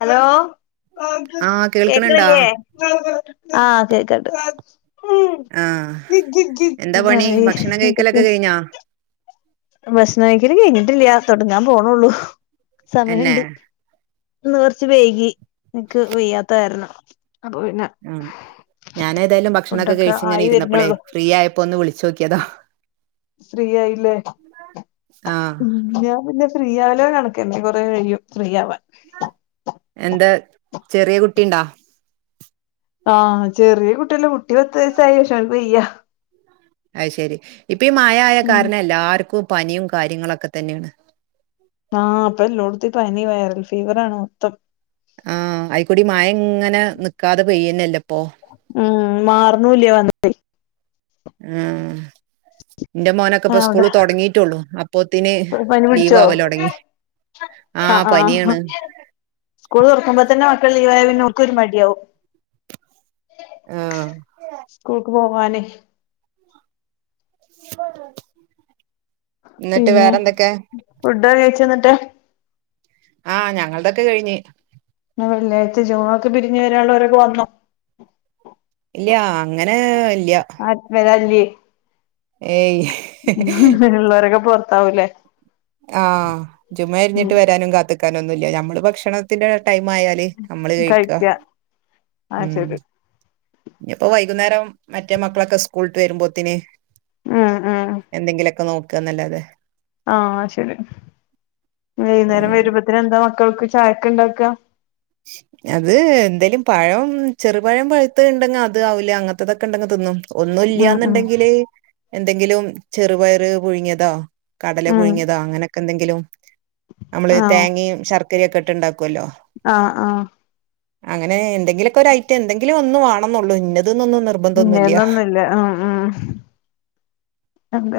Hello ആഹ് കേൾക്കണുണ്ടാ? കേക്കണലില്ലേ ആഹ് കേക്കണ്ട് ആഹ് എന്താ പണി പറയ് ഭക്ഷണം എന്തക്കെ വി കഴിക്കലൊക്കെ കഴിഞ്ഞാ? ഭക്ഷണം കഴിക്കല് കഴിഞ്ഞിട്ടില്ല തൊടങ്ങാൻ പോണള്ളു എന്നെ സമയണ്ട് ഇന്ന് കൊറച്ച് വൈകി എനിക്ക് വെയ്യാത്ത കാരണം അപ്പൊ പിന്നെ ആന് ഞാനേതായാലും ഭക്ഷണൊക്കെ ഫുഡൊക്കെ കഴിച്ച് ഇങ്ങനെ ആയി ഇരുന്നപ്പോളെ വരുന്നുള്ളൂ ഫ്രീ ആയപ്പോ ഒന്ന് വിളി ചോക്ക്യതാ ഫ്രീ ആയില്ലേ ആഹ് ഉം ഞാൻ പിന്നെ ഫ്രീയാവല് കണക്കെന്നെ കൊറെ കഴിയും ഫ്രീയാവാൻ എന്താ ചെറിയ കുട്ടി ഉണ്ടാ ആഹ് ചെറിയ കുട്ടില്ല കുട്ടി പത്ത് വയസായി പക്ഷേ അവൾക്ക് വയ്യ അയ് ശെരി ഇപ്പം മഴ ആയ ഉം കാരണം എല്ലാർക്കും പനിയും കാര്യങ്ങളൊക്കെ തന്നെയാണ് ആഹ് ഇപ്പ എല്ലോടത്തീ പനി വൈറൽ ഫീവറാണ് മൊത്തം ആഹ് അയിക്കൂടി മഴ ഇങ്ങനെ നിക്കാതെ പെയ്യന്നെല്ലേ ഇപ്പൊ ഉം മാറണൂല്ല വന്നിട്ടേ ആഹ് ഇന്റെ മോനൊക്കെ ഇപ്പ അവിടെ സ്കൂള് തുടങ്ങീട്ടുള്ളു അപ്പോത്തിന് പനി ലീവ് പിടിച്ചോ ആവല് തുടങ്ങി ആഹ് പനിയാണ് സ്കൂൾ തുറക്കുമ്പോ തന്നെ മക്കൾ ലീവായവ ഓർക്ക് ഒരു മടിയാവും ആഹ് സ്കൂൾക്ക് പോവാന് പറ പിന്നെ ഫുഡ് കഴിച്ചോ എന്നിട്ടേ ആഹ് ഞങ്ങളെതെക്കെ കഴിഞ്ഞ് വെള്ളാഴ്ച ജുമുഅ പിരിഞ് വരാനുള്ളവരൊക്കെ വന്നോ ഇല്ല അങ്ങനെ ഇല്ല ആരും വരാനില്ലേ ഏയ് ഉള്ളോരൊക്കെ പുറത്താകും ല്ലോ ആഹ് ജുമഅ ഉം തിരിഞ്ഞിട്ട് വരാനും കാത്ത് നിക്കാനും ഒന്നുമില്ല നമ്മള് ഭക്ഷണത്തിന്റെ ടൈം ആയാല് ല് നമ്മള് കഴിക്ക ആഹ് ഉം ശരി ഇഞ് ഇയിപ്പോ വൈകുന്നേരം മറ്റേ മക്കളൊക്കെ സ്കൂളിട്ട് വരുമ്പോത്തിന് ആഹ് ആഹ് എന്തെങ്കിലുമൊക്കെ നോക്ക എന്നല്ലാതെ ആഹ് ശരി വൈകുന്നേരം ഉം വരുമ്പോത്തനന് എന്താ മക്കൾക്ക് ചായക്ക് ഉണ്ടാക്കുക ശരി അത് എന്തെലും പഴം ചെറുപഴം പഴത്ത ഇണ്ടെങ്കിൽ അത് അവില് അങ്ങനത്തെതൊക്കെ ഉണ്ടെങ്കിൽ തിന്നും ഒന്നും ഉം ഉം ഇല്ലന്നുണ്ടെങ്കില് എന്തെങ്കിലും ചെറുപയറ് പുഴിഞ്ഞിയതെ കടല ഉം പുഴുങ്ങിയതോ അങ്ങനൊക്കെ എന്തെങ്കിലും നമ്മള് ആഹ് തേങ്ങയും ശർ ര ഒക്കെ ഇട്ട് ഇണ്ടാക്കല്ലോ ആഹ് ആഹ് അങ്ങനെ എന്തെങ്കിലൊക്കെ ഒരു ഐറ്റം എന്തെങ്കിലും ഒന്ന് വാണം എന്നള്ളു ഇന്ന അതൊന്നൊന്നും നിർബന്ധം ഒന്നുമില്ല ഇന്നേന്നൊന്നുല്ല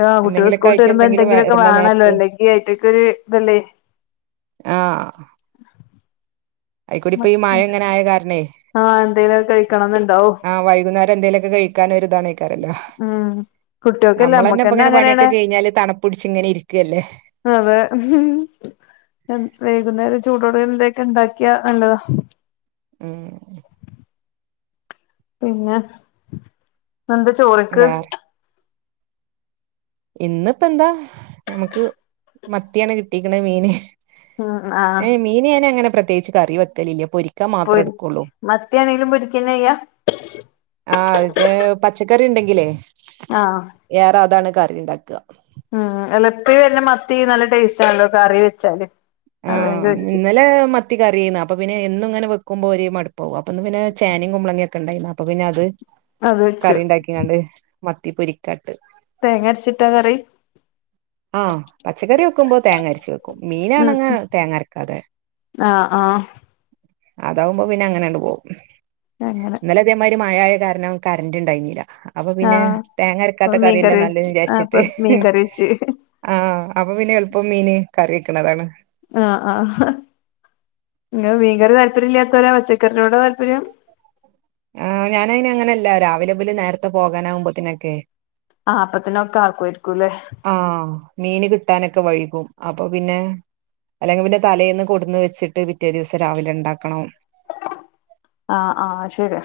ആ കുട്ടികൾ സ്കൂളട്ട് ആയിട്ട് വരുമ്പോ എന്തെങ്കിലും എന്തെങ്കിലുമൊക്കെ വര്ണ വേണമല്ലോ നേരത്ത് അല്ലെങ്കി അയിറ്റക്കൊ ഒരു ഇതല്ലേ ആഹ് അയിക്കൂടി ഇപ്പൊ ഈ മഴ എങ്ങനെ ആയ കാരണേ ആഹ് എന്തേലും കഴിക്കണംന്നുണ്ടാവും ആ വൈകുന്നേരം എന്തേലൊക്കെ കഴിക്കാൻ ഒരു ഇതാണ് ആയ്ക്കാരല്ലോ ഉം കുട്ടികൾക്കല്ല നമ്മള് തന്നെ ഇപ്പ നമ്മക്കന്നെ ഇങ്ങനെ പണിയൊക്കെ അങ്ങനെയാണ് കഴിഞ്ഞാല് തണുപ്പ് പിടിച്ച് ഇങ്ങനെ ഇരിക്കുവല്ലേ അതെ വൈകുന്നേരം ചൂടോട എന്തൊക്കെ ഉണ്ടാക്കിയാ നല്ലതാ ഉം പിന്നെ എന്താ ചോറിക്ക് വേറെ ഇന്നിപ്പെന്താ ഞമ്മക്ക് മത്തിയാണ് കിട്ടിക്ക്ണ് മീന് ഉം ആഹ് ഏഹ് മീന് ഞാനങ്ങനെ പ്രത്യേകിച്ച് കറി വെക്കലില്ല പൊരി പൊ മത്തിയാണെങ്കിലും പൊരിക്കന്നെയ്യാ. ആഹ് അതെ പച്ചക്കറി ഇണ്ടെങ്കിലേ ആഹ് ഏറെ അതാണ് കറി ഇണ്ടാക്കാ ഉം എലപ്പി വര്ണ മത്തി നല്ല ടേസ്റ്റ് ആണല്ലോ കറി വെച്ചാല് അത് ഞാൻ ആഹ് ചോദിച്ചു ഇന്നലെ മ ത്തി കറിയേന്നു, അപ്പൊ പിന്നെ എന്നും ഇങ്ങനെ വെക്കുമ്പോ ഒര് മടുപ്പാവും അപ്പൊ ഇന്ന് പിന്നെ ചേനയും കുമളങ്ങയും ഒക്കെണ്ടായിന്നു, അപ്പൊ പിന്നെ അത് അത് വെച്ചു കറി ഇണ്ടാക്കിങ്ങാണ്ട് മത്തി പൊരിക്കാട്ട് തേങ്ങ അരച്ചിട്ടാ കറി ആഹ് പച്ചക്കറി വെക്കുമ്പോ തേങ്ങരച്ച് വെക് ഉം മീനാണങ്ങേ തേങ്ങരക്കാതെ ആഹ് ആഹ് അതാവുമ്പോ പിന്നെ അങ്ങനെയാണ്ട് പോവും അങ്ങനെ ഇന്നലെ ഇതേ മാരി മഴയായ കാരണം കറന്റ് ഇണ്ടായിന്നില്ല. അപ്പൊ പിന്നെ ആഹ് തേങ്ങ അപ്പൊ അരക്കാത്ത കറിയല്ലെ മീൻകറി വെച്ച് നല്ലേന്ന് അപ്പൊ വിചാരിച്ചിട്ട് മീൻകറി വെച്ച് ആഹ് അപ്പൊ പിന്നെ എള്പ്പം മീന് കറി വെക്കണതാണ്. ആഹ് ആഹ് ഇങ്ങള് മീൻങ്കറി താല്പര്യല്ലാത്തോരാ, പച്ചക്കറിനോടാ താല്പര്യം. ആഹ് ഞാനൈന് അങ്ങനെല്ല രാവിലെബല് നേരത്തെ പോകാനാവുമ്പോത്തിനൊക്കെ ആഹ് അപ്പോത്തന്നെ ഒക്കെ ആക്ക്വേർക്കും ലേ ആഹ് മീന് കിട്ടാനൊക്കെ വൈകും അപ്പൊ പിന്നെ അല്ലെങ്കി പിന്നെ തലേന്ന് കൊട്ന്ന് വെച്ചിട്ട് പിറ്റേ ദിവസം രാവിലെ ഇണ്ടാക്കണം. ആഹ് ആഹ് ശെരിയാ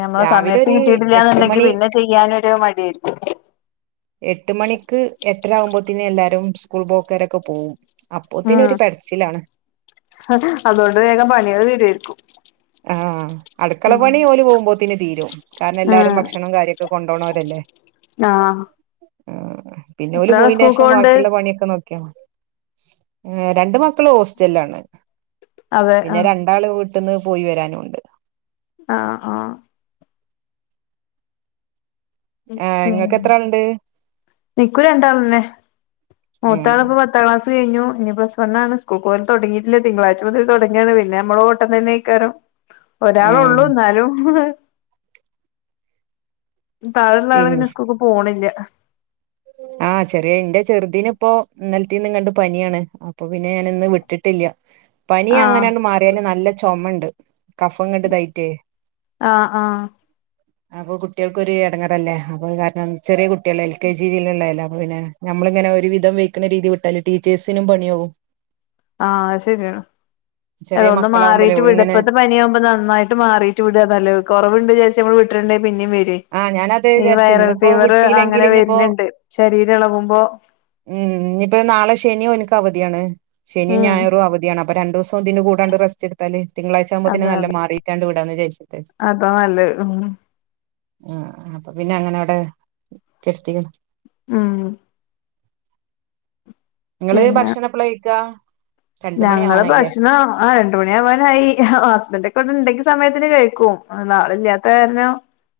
ഞമ്മളെ രാവിലെ സമയത്ത് ഒരു എട്ട് കിട്ടിട്ടില്ലാന്നിണ്ടെങ്കി മണി പിന്നെ ചെയ്യാനൊരു മടിയായിരിക്കും എട്ടുമണിക്ക് എട്ടര ആവുമ്പോത്തിന് എല്ലാരും സ്കൂൾ പോക്കാരൊക്കെ പോവും. അപ്പോത്തിനൊരു പെടച്ചിലാണ് അതോണ്ട് വേഗം പണികള് തീരുവേരിക്കും ആഹ് അടുക്കളപ്പണി ഓല് പോകുമ്പോത്തിന് തീരും, കാരണം എല്ലാരും ഉം ഭക്ഷണം കാര്യൊക്കെ കൊണ്ടോണോലല്ലേ ആഹ് പിന്നെ ഓല് എത്രയാള് പോയേൻ്റേ ശേഷം സ്കൂൾക്കോവ്ണ്ട് ബാക്കിള്ള പണിയൊക്കേ നോക് [unintelligible] ഏഹ് രണ്ട് മക്കള് ഹോസ്റ്റല്ലാണ് അതെ പിന്നെ ആഹ് ര ഒരാള് വീട്ട്ന്ന് പോയി വരാനുണ്ട് ആഹ് ആഹ് ആഹ് ഇങ്ങക്കെത്രാള്ണ്ട് ഇൻക്കൂ രണ്ടാളന്നെ ഉം മൂത്താളിപ്പം പത് പത്താ ക്ലാസ് കഴിഞ്ഞു ഇനി പ്ലസ് വണ്ണാണ്, സ്കൂൾക്ക് പോവല് തൊടങ്ങീട്ടില്ല, തിങ്കളാഴ്ച മുതല് തൊടങ്ങാണ് പിന്നെമ്മള് ഓട്ടം തന്നെയ്ക്കാരം ഉം ഒരാളൊള്ളൂ ഇന്നാലും താഴെള്ളാള് പിൻ പിന്നെ സ്കൂക്ക് പോണില്യ ആഹ് ചെറിയ ഇന്റെ ചെർതിനിപ്പൊ ഇന്നൽത്തീന്ന്ങ്ങട്ട് പനിയാണ് അപ്പൊ പിന്നെ ഞാനിന്ന് വിട്ടിട്ടില്ല പനി ആഹ് അങ്ങനാണ്ട് മാറിയാന് അതിന് നല്ല ചൊമണ്ട് കഫം ഇങ്ങട് ഇതായിട്ടെ ആഹ് ആഹ് അപ്പൊ കുട്യൾക്കൊര് എടങ്ങറല്ലേ അപ്പൊ കാരണം ചെറിയ കുട്യള എൽ കെ ജി രീതിയില്ള്ളേല്ലെ അപ്പ പിന്നെ നമ്മളിങ്ങനെ ഒരു വിധം വെയ്ക്ക്ണ രീതി വിട്ടാല് ടീച്ചേഴ്സിനും പണിയാവും ആഹ് അത് ശെരിയാ അല്ല ചെറിയ ഒന്ന് മക്കളാവുമ്പളേ മാറീട്ട് വിടാ ഓലിങ്ങനെ ഇപ്പത്തെ പനിയാവുമ്പോ ന നന്നായിട്ട് മാറീട്ട് വിടാ നല്ലെ കൊറവിണ്ട് വിചാരിച്ച് നമ്മള് വിട്ടിട്ട്ണ്ടേ പിന്നിം വെരെ ആഹ് ഞാനതേ ഈ വിചാരിച്ച് വൈറൽ ഇന്നിപ്പോ ഫീവറ് അങ്ങനെ വിട്ടിയില്ലെങ്കില് ഇനിയിപ്പോ വര്ന്ണ്ട് ശരീരം എളകുമ്പോ ഉം ഇഞ്ഞിപ്പോ നാളെ ശെനിയും ഓൻക്ക് അവധിയാണ് ശെനിയും ഉം ഞായറും അവധിയാണ് അ അപ്പ രണ്ടൂസം ഇതിന്റെ കൂടാണ്ട് റെസ്റ്റ്ട്ത്താല് തിങ്കളാഴ്ചാവുമ്പോത്തിന് അതെ അതെ നല്ലോം മാറീട്ടാണ്ട് വിടാന്ന് വിചാരിച്ച്ട്ട്. അതാ നല്ലെ ഉം. ആഹ് അപ്പൊ പിന്നെ അങ്ങനെ അവിടെ കെടത്തീക്ക്ണ്. ഊം. ഇങ്ങള് പിന്നെ ഭക്ഷണെപ്പളാ കഴിക്കാ? രണ്ട് മണി ഞങ്ങള് ആവാനായില്ലേ ഭക്ഷണം ആഹ് രണ്ടു മണിയാവാനായി. ഹസ്ബൻ്റൊക്കെ ഇവിടെണ്ടെങ്കി സമയത്തിന് കഴിക്കും. ആളില്ലാത്ത കാര്ണം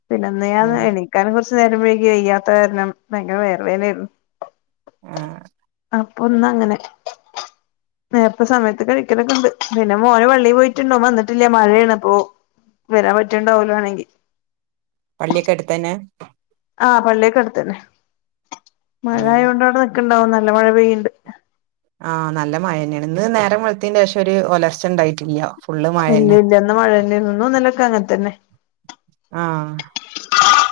പിന്നെ ഇന്ന് ആ ഞാൻ എണീക്കാനും കൊർച്ച് നേരം വെയ്കി വയ്യാത്ത കാരണം. ഭയങ്കര വയറ് വേനായിരുന്നു. ആ അപ്പൊ ഇന്നങ്ങനെ നേര്ത്തെ സമയത്ത് കഴിക്കലൊക്കെണ്ട്. പിന്നെ മോന് പള്ളീ പോയിട്ട്ണ്ട്. ഓൻ വന്നിട്ടില്ല മഴയേണ് അപ്പോ വരാൻ പറ്റീണ്ടാവൂല വേണെങ്കി പള്ള്യൊക്കെ അട്ത്തന്നെ? ആഹ് പള്ള്യൊക്കെ അട്ത്തന്നെ. ആ മഴയായോണ്ട് അവിടെ നിക്ക്ണ്ടാവും നല്ല മഴ പെയ്യ്ണ്ട്. ആഹ് നല്ല മഴന്നേണ്. ഇന്ന് നേരം വെൾത്തേന്റേഷം ഒരു ഒലർച്ചണ്ടായിട്ടില്ല. ഇല്ലില്ല ഇന്ന് മഴേന്നേനു. ഇന്നു ഇന്നലൊക്കെ അങ്ങൻതന്നെ. ആഹ്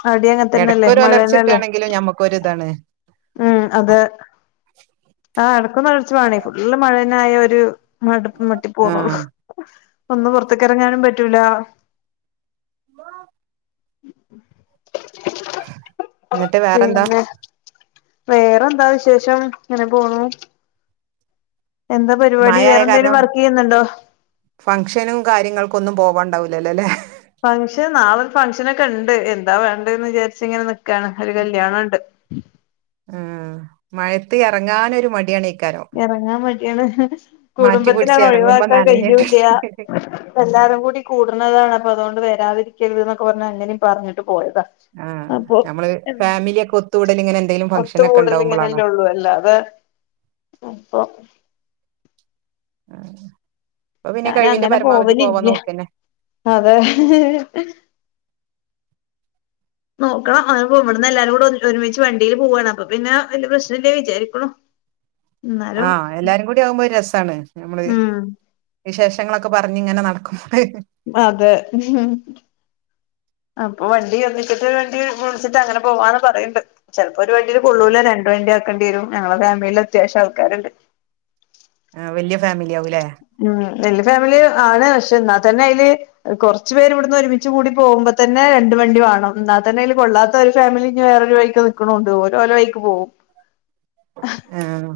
അവിടെ അങ്ങനെ തന്നെയല്ലേ എടക്കൊരു മഴ തന്നെയല്ലേ ഒലർച്ചട്ടാണെങ്കിലും ഞമ്മക്കൊര്താണ്. ഉം അതെ ആഹ് എടക്കൊന്നൊലർച്ച വേണേ. ഫുള്ള് മഴന്നെ ആയാ ഒരു മടുക്കും മട്ടി ആ പോന്നേള്ളു. ഒന്ന് പൊറത്ത്ക്ക് എറങ്ങാനും പറ്റൂല്ലാ ഉമ്മാ? എന്നിട്ട് വേറെന്താ പിന്നെ? വേറെന്താ വിശേഷം, ഇങ്ങനെ പോണു. എന്താ പരിപാടി? മഴയായ വേറെ എന്തേലും കാരണം വർക്ക് ചെയ്യ്ന്നൊണ്ടോ? ഫംഗ്ഷനും കാര്യങ്ങൾക്കൊന്നും പോവാൻ ഇണ്ടാവൂല്ലാലോ അല്ലേ? ഫങ്ഷൻ, നാളെയൊരു ഫംഗഷനൊക്കെ ഇണ്ട്. എന്താ വേണ്ടേന്ന് വിചാരിച്ച് ഇങ്ങനെ നിക്കാണ്. ഒരു കല്ല്യാണണ്ട്. ഊം മഴയത്ത് എറങ്ങാനൊര് മടിയാണെ. എറങ്ങാൻ മടിയാണ്. മാറ്റി പിടിച്ച് കുടുംബത്തിലാണ്, എറങ്ങുമ്പോ ഒഴിവാക്കാൻ കഴിയൂല്ലാ. നനഞ്ഞിട്ട് എല്ലാരും കൂടി കൂടണതാണ്. അപ്പ അതോണ്ട് വെരാതിരിക്കരുത് ന്നൊക്കെ പറഞ്ഞ് അങ്ങനെ പറഞ്ഞിട്ട് പോയതാ. ആഹ് അപ്പൊ, നമ്മള് ഫാമിലി ഒക്കെ ഒത്തുകൂടൽ ഇങ്ങനെ എന്തെങ്കിലും ഒത്ത് ഫംഗ്ഷൻ ഒക്കെ കൂടല് ഉണ്ടാവുമ്പോളാണോ ഇങ്ങനെയല്ലെ ഉള്ളൂ. അല്ലാതെ അപ്പൊ ആഹ് അപ്പൊ പിന്നെ ഞാൻ കഴിവിന്റെ അങ്ങനെ പരമാവധി പോവാൻ പോവലില്ല നോക്കന്നെ. അതെ നോക്കണം. അതിപ്പോ ഇവടന്ന് എല്ലാരും കൂടെ ഒരു ഒരുമിച്ച് വണ്ടിയില് പോവാണ്. അപ്പോപ്പിന്നെ വല്ല്യ പ്രശ്നം ഇല്ലേ വിചാരിക്കണു. എന്നാലും ആഹ് എല്ലാരും കൂടി ആവുമ്പോ ഒര് രെസാണ്. ഞമ്മള് ഉം വിശേഷങ്ങളൊക്കെ പറഞ്ഞ് ഇങ്ങനെ നടക്കും അതെ അപ്പൊ വണ്ടി ഒന്നിച്ചിട്ട് വണ്ടി വിളിച്ചിട്ട് അങ്ങനെ പോവാന്ന് പറയ്ണ്ട്. ചെലപ്പോ ഒര് വണ്ടില് കൊള്ളൂല്ല, രണ്ട് വണ്ടി ആക്കണ്ടി വെരും. ഞങ്ങളെ ഫാമിലീല് അത്യാവശ്യം ആൾക്കാര്ണ്ട്. ആഹ് വല്ല്യ ഫാമിലിയാവൂലെ? ഉം. വല്ല്യ ഫാമിലി ആണ്. പശ്ശേ എന്നാ തന്നെ അയില് കൊറച്ച് പേര് ഇവ്ട്ന്ന് ഒരുമിച്ച് കൂടി പോകുമ്പോ തന്നെ രണ്ട് വണ്ടി വാണം. എന്നാ തന്നെ അയില് കൊള്ളാത്ത ഒര് ഫാമിലി ഇനി വേറൊരു വഴിക് തേക്കൊണോണ്ട്. ഓരോ ഓരോ വയിക്ക് പോവും. ആഹ്.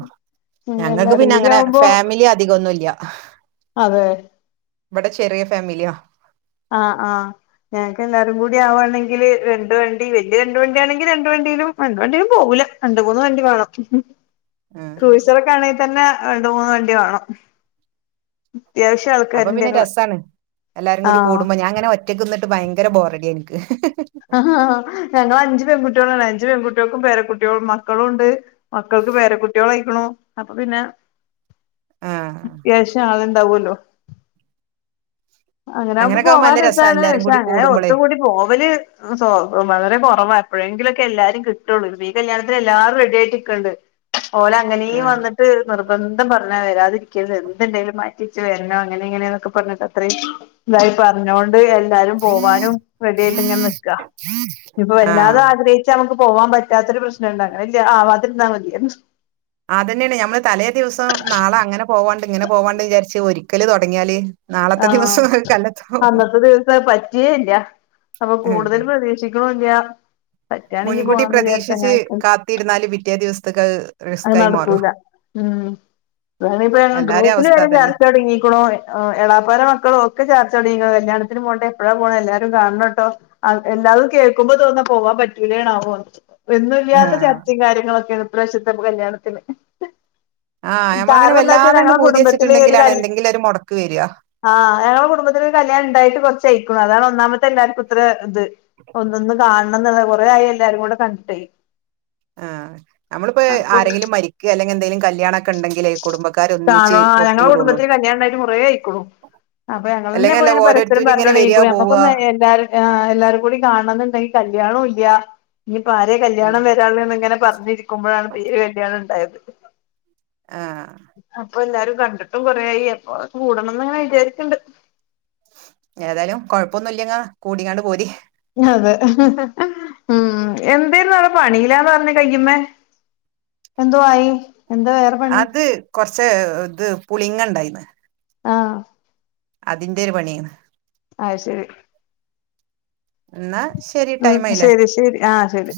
ഞങ്ങക്ക് എല്ലാരും പിന്നെ കൂടി അങ്ങനെ ഫാമിലി അധികൊന്നും ഇല്ല. അതേ. ഇവടെ ചെറിയ ഫാമിലിയാ. ആഹ് ആഹ്. ഞങ്ങക്ക് എല്ലാരും കൂടി ആവാണെങ്കില് രണ്ട് വണ്ടി വല്ല്യ രണ്ട് വണ്ടി ആണെങ്കി രണ്ട് വണ്ടിയിലും രണ്ട് വണ്ടീലും പോവൂല്ല. രണ്ട് മൂന്ന് വണ്ടി വേണം. ഉം [unintelligible] ആണെങ്കി തന്നെ രണ്ട് മൂന്ന് വണ്ടി വേണം അത്യാവിശ്യം അപ്പൊ ആൾക്കാര് ഇണ്ട് പിന്നെ ഞങ്ങള് രസാണ് എല്ലാരും കൂടി ആഹ് കൂടുമ്പോ ഞാൻ അങ്ങനെ ഒറ്റയ്ക്ക് നിന്നിട്ട് ബയങ്കര ബോറടിയ എനിക്ക് ഞങ്ങള് അഞ്ച് പെൺകുട്ടികളാണ് അഞ്ച് പെൺകുട്ടികള്ക്കും പേരക്കുട്ടികളും മക്കളും ഒണ്ട് മക്കൾക്ക് പേര കുട്ടികളായിക്കാണു അപ്പൊ പിന്നെ ആഹ് അത്യാവിശ്യം ആള് ഇണ്ടാവുല്ലോ അങ്ങനെ നമുക്ക് അങ്ങനൊക്കെ ആകുമ്പോ പോവാ നല്ല രസാ രസാണ് എല്ലാരും പശേ കൂടി അങ്ങനെ കൂടുമ്പളേ ഒത്തുകൂടി പോവല് മ് സൊ വളരെ കൊറവാ എപ്പോഴെങ്കിലോക്കെ എല്ലാരും കിട്ടോള്ളൂ ഈ കല്യാണത്തിന് എല്ലാരും റെഡിയായിട്ട് ഇക്ക് ഇണ്ട് ഓല് അങ്ങനേ ആഹ് വന്ന് നിർബന്ധം പറഞ്ഞാ വേരാതിരിക്കാല്ല് എന്ത് ഇണ്ടേലും മാറ്റി വെച്ച് വരണോ അങ്ങനെ ഇങ്ങനെയന്നൊക്കെ പറഞ്ഞിട്ട് അത്ര ഇതായി പറഞ്ഞൊണ്ട് എല്ലാരും പോവാനും റെഡിയായിട്ട് ഇങ്ങനെ നിക്കാ ഇപ്പൊ വല്ലാത ആഹ് ആഗ്രഹിച്ച് നമ്മക്ക് പോവാൻ പറ്റാത്ത ഒര് പ്രശ്ന് ഇണ്ട് അങ്ങനെ ഇല്ല ആവതിര്ന്നാ മതിയാരുന്നു അതന്നെയാണ് ഞമ്മള് തലേ ദിവസം നാളെ അങ്ങനെ പോവാണ്ട് ഇങ്ങനെ പോവാണ്ട് വിചാരിച്ച് ഒരിക്കല് തൊടങ്ങിയാല് നാളത്തെ ആഹ് ദിവസം അത് കല്ലത്താവും അന്നത്തെ ദിവസം പറ്റയേ ഇല്ല അപ്പൊ ഉം കൂടുതല് പ്രതീക്ഷിക്ക് തും ഇല്ല്യാ മുൻകൂട്ടി പ്രതീക്ഷിച്ച് കാത്ത് ഇര്ന്നാല് പിറ്റേ ദിവസത്തെക്ക് അത് നട്ക്കൂല ഉം താണ്പ്പെങ്ങളെ എല്ലാരേം ഗ്രൂപ്പല് അവസ്ഥ വരെ അതന്നെ ചർചൊട്ങ്ങിക്കണോ എളാപ്പാന്റെ മക്കളും ഒക്കെ ചാർച്ചോട് ങ്ങീക്കണ് കല്യാത്തിന് പോണ്ടെ എപ്പെഴാ പോണെ എല്ലാരും കാണണട്ടോ എല്ലാതും കേൾക്കുമ്പോ തോന്നാ പോവാ പറ്റൂലെന്നാവോ [unintelligible] ഒന്നുല്ലാത്ത ആഹ് ചർചെക്കാര്യങ്ങളൊക്കെയാണ് ഇപാവശ്യത്തെ കല്യാണത്തിന് ആ ഞമ്മളങ്ങനെ കാരണം എന്താ വെച്ചാ വല്ലാതെണ്ട് ഞങ്ങളെ പൂതി കുടുംബത്തില് ഒരു ച്ചിട്ട്ണ്ടെങ്കിലാണ് കല് ന്തെങ്കിലും ഒര് മൊടക്ക് വരാ ആഹ് ഞങ്ങള കുട്ബത്തില് ഒരു കല്യാണം ണ്ടായിട്ട് കുറച്ച്യയിക്കണ് അതാണ് ഒന്നാമത്തെല്ലാർക്കും അത്രത് ഒന്നൊന്ന് കാണണം ന്നുള്ള കൊറേ ആയി എല്ലാരും കൂടെ കണ്ടിട്ടേ ആഹ് നമ്മളിപ്പോ അപ്പൊ ആരെങ്കിലും മരിക്കെ അല്ലെങ്കില് എന്തെലും കല്യാണൊക്കെ ണ്ടെങ്കിലേ കുടുംബക്കാരൊന്നിച്ച് ഒത്തൂടൊള്ളൂ. റ്റ് കൊറേ ആയിക്ക്ണു അപ്പ ഞങ്ങളെന്നെ അല്ലെങ്കിൽ അല്ല പോയാ പരസ്പരം ഓരോരുത്തര് ഇങ്ങനെ വരിക പറഞ്ഞോയീക്കണ് പോവുക നമ്മെക്കൊന്നു എല്ലാരെ ആ എല്ലാർകൂടി കാണണം ന്നുണ്ടെങ്കി കല്യാണോല്യ ഞ്ഞിപ്പോ ആരെ കല്യാണം വരാള്ളെന്ന് ങ്ങനെ പറഞ്ഞിര്ക്ക വല്യ കല്യാണണ്ടായത് ആഹ് പ്പൊല്ലാരും കണ്ടിട്ടും കൊറേയി എപ്പോ കൂടണംന്ന്ങ്ങനെ വിചാരിക്ക്ണ്ട്. ഏതായാലും കുഴപ്പൊന്നുല്ലങ്ങാ കൂടിയാണ്ട് പോരി അതെ ഉം എന്തേന്നു അടെ പണില്ലാന്ന് പറഞ്ഞെ കയ്യ്മ്മേ എന്തൊ ആയി എന്ത വേറെ പണി അത് കൊർച്ച് ത് പുളിങ്ങണ്ടായിന്ന് ആഹ് അതിന്റെ ഒരു പണിയേന്ന് അത് ശരി ന്നാ ശെരി ഉം ടൈമായിലേ ശരി ശരി ആഹ് ശരി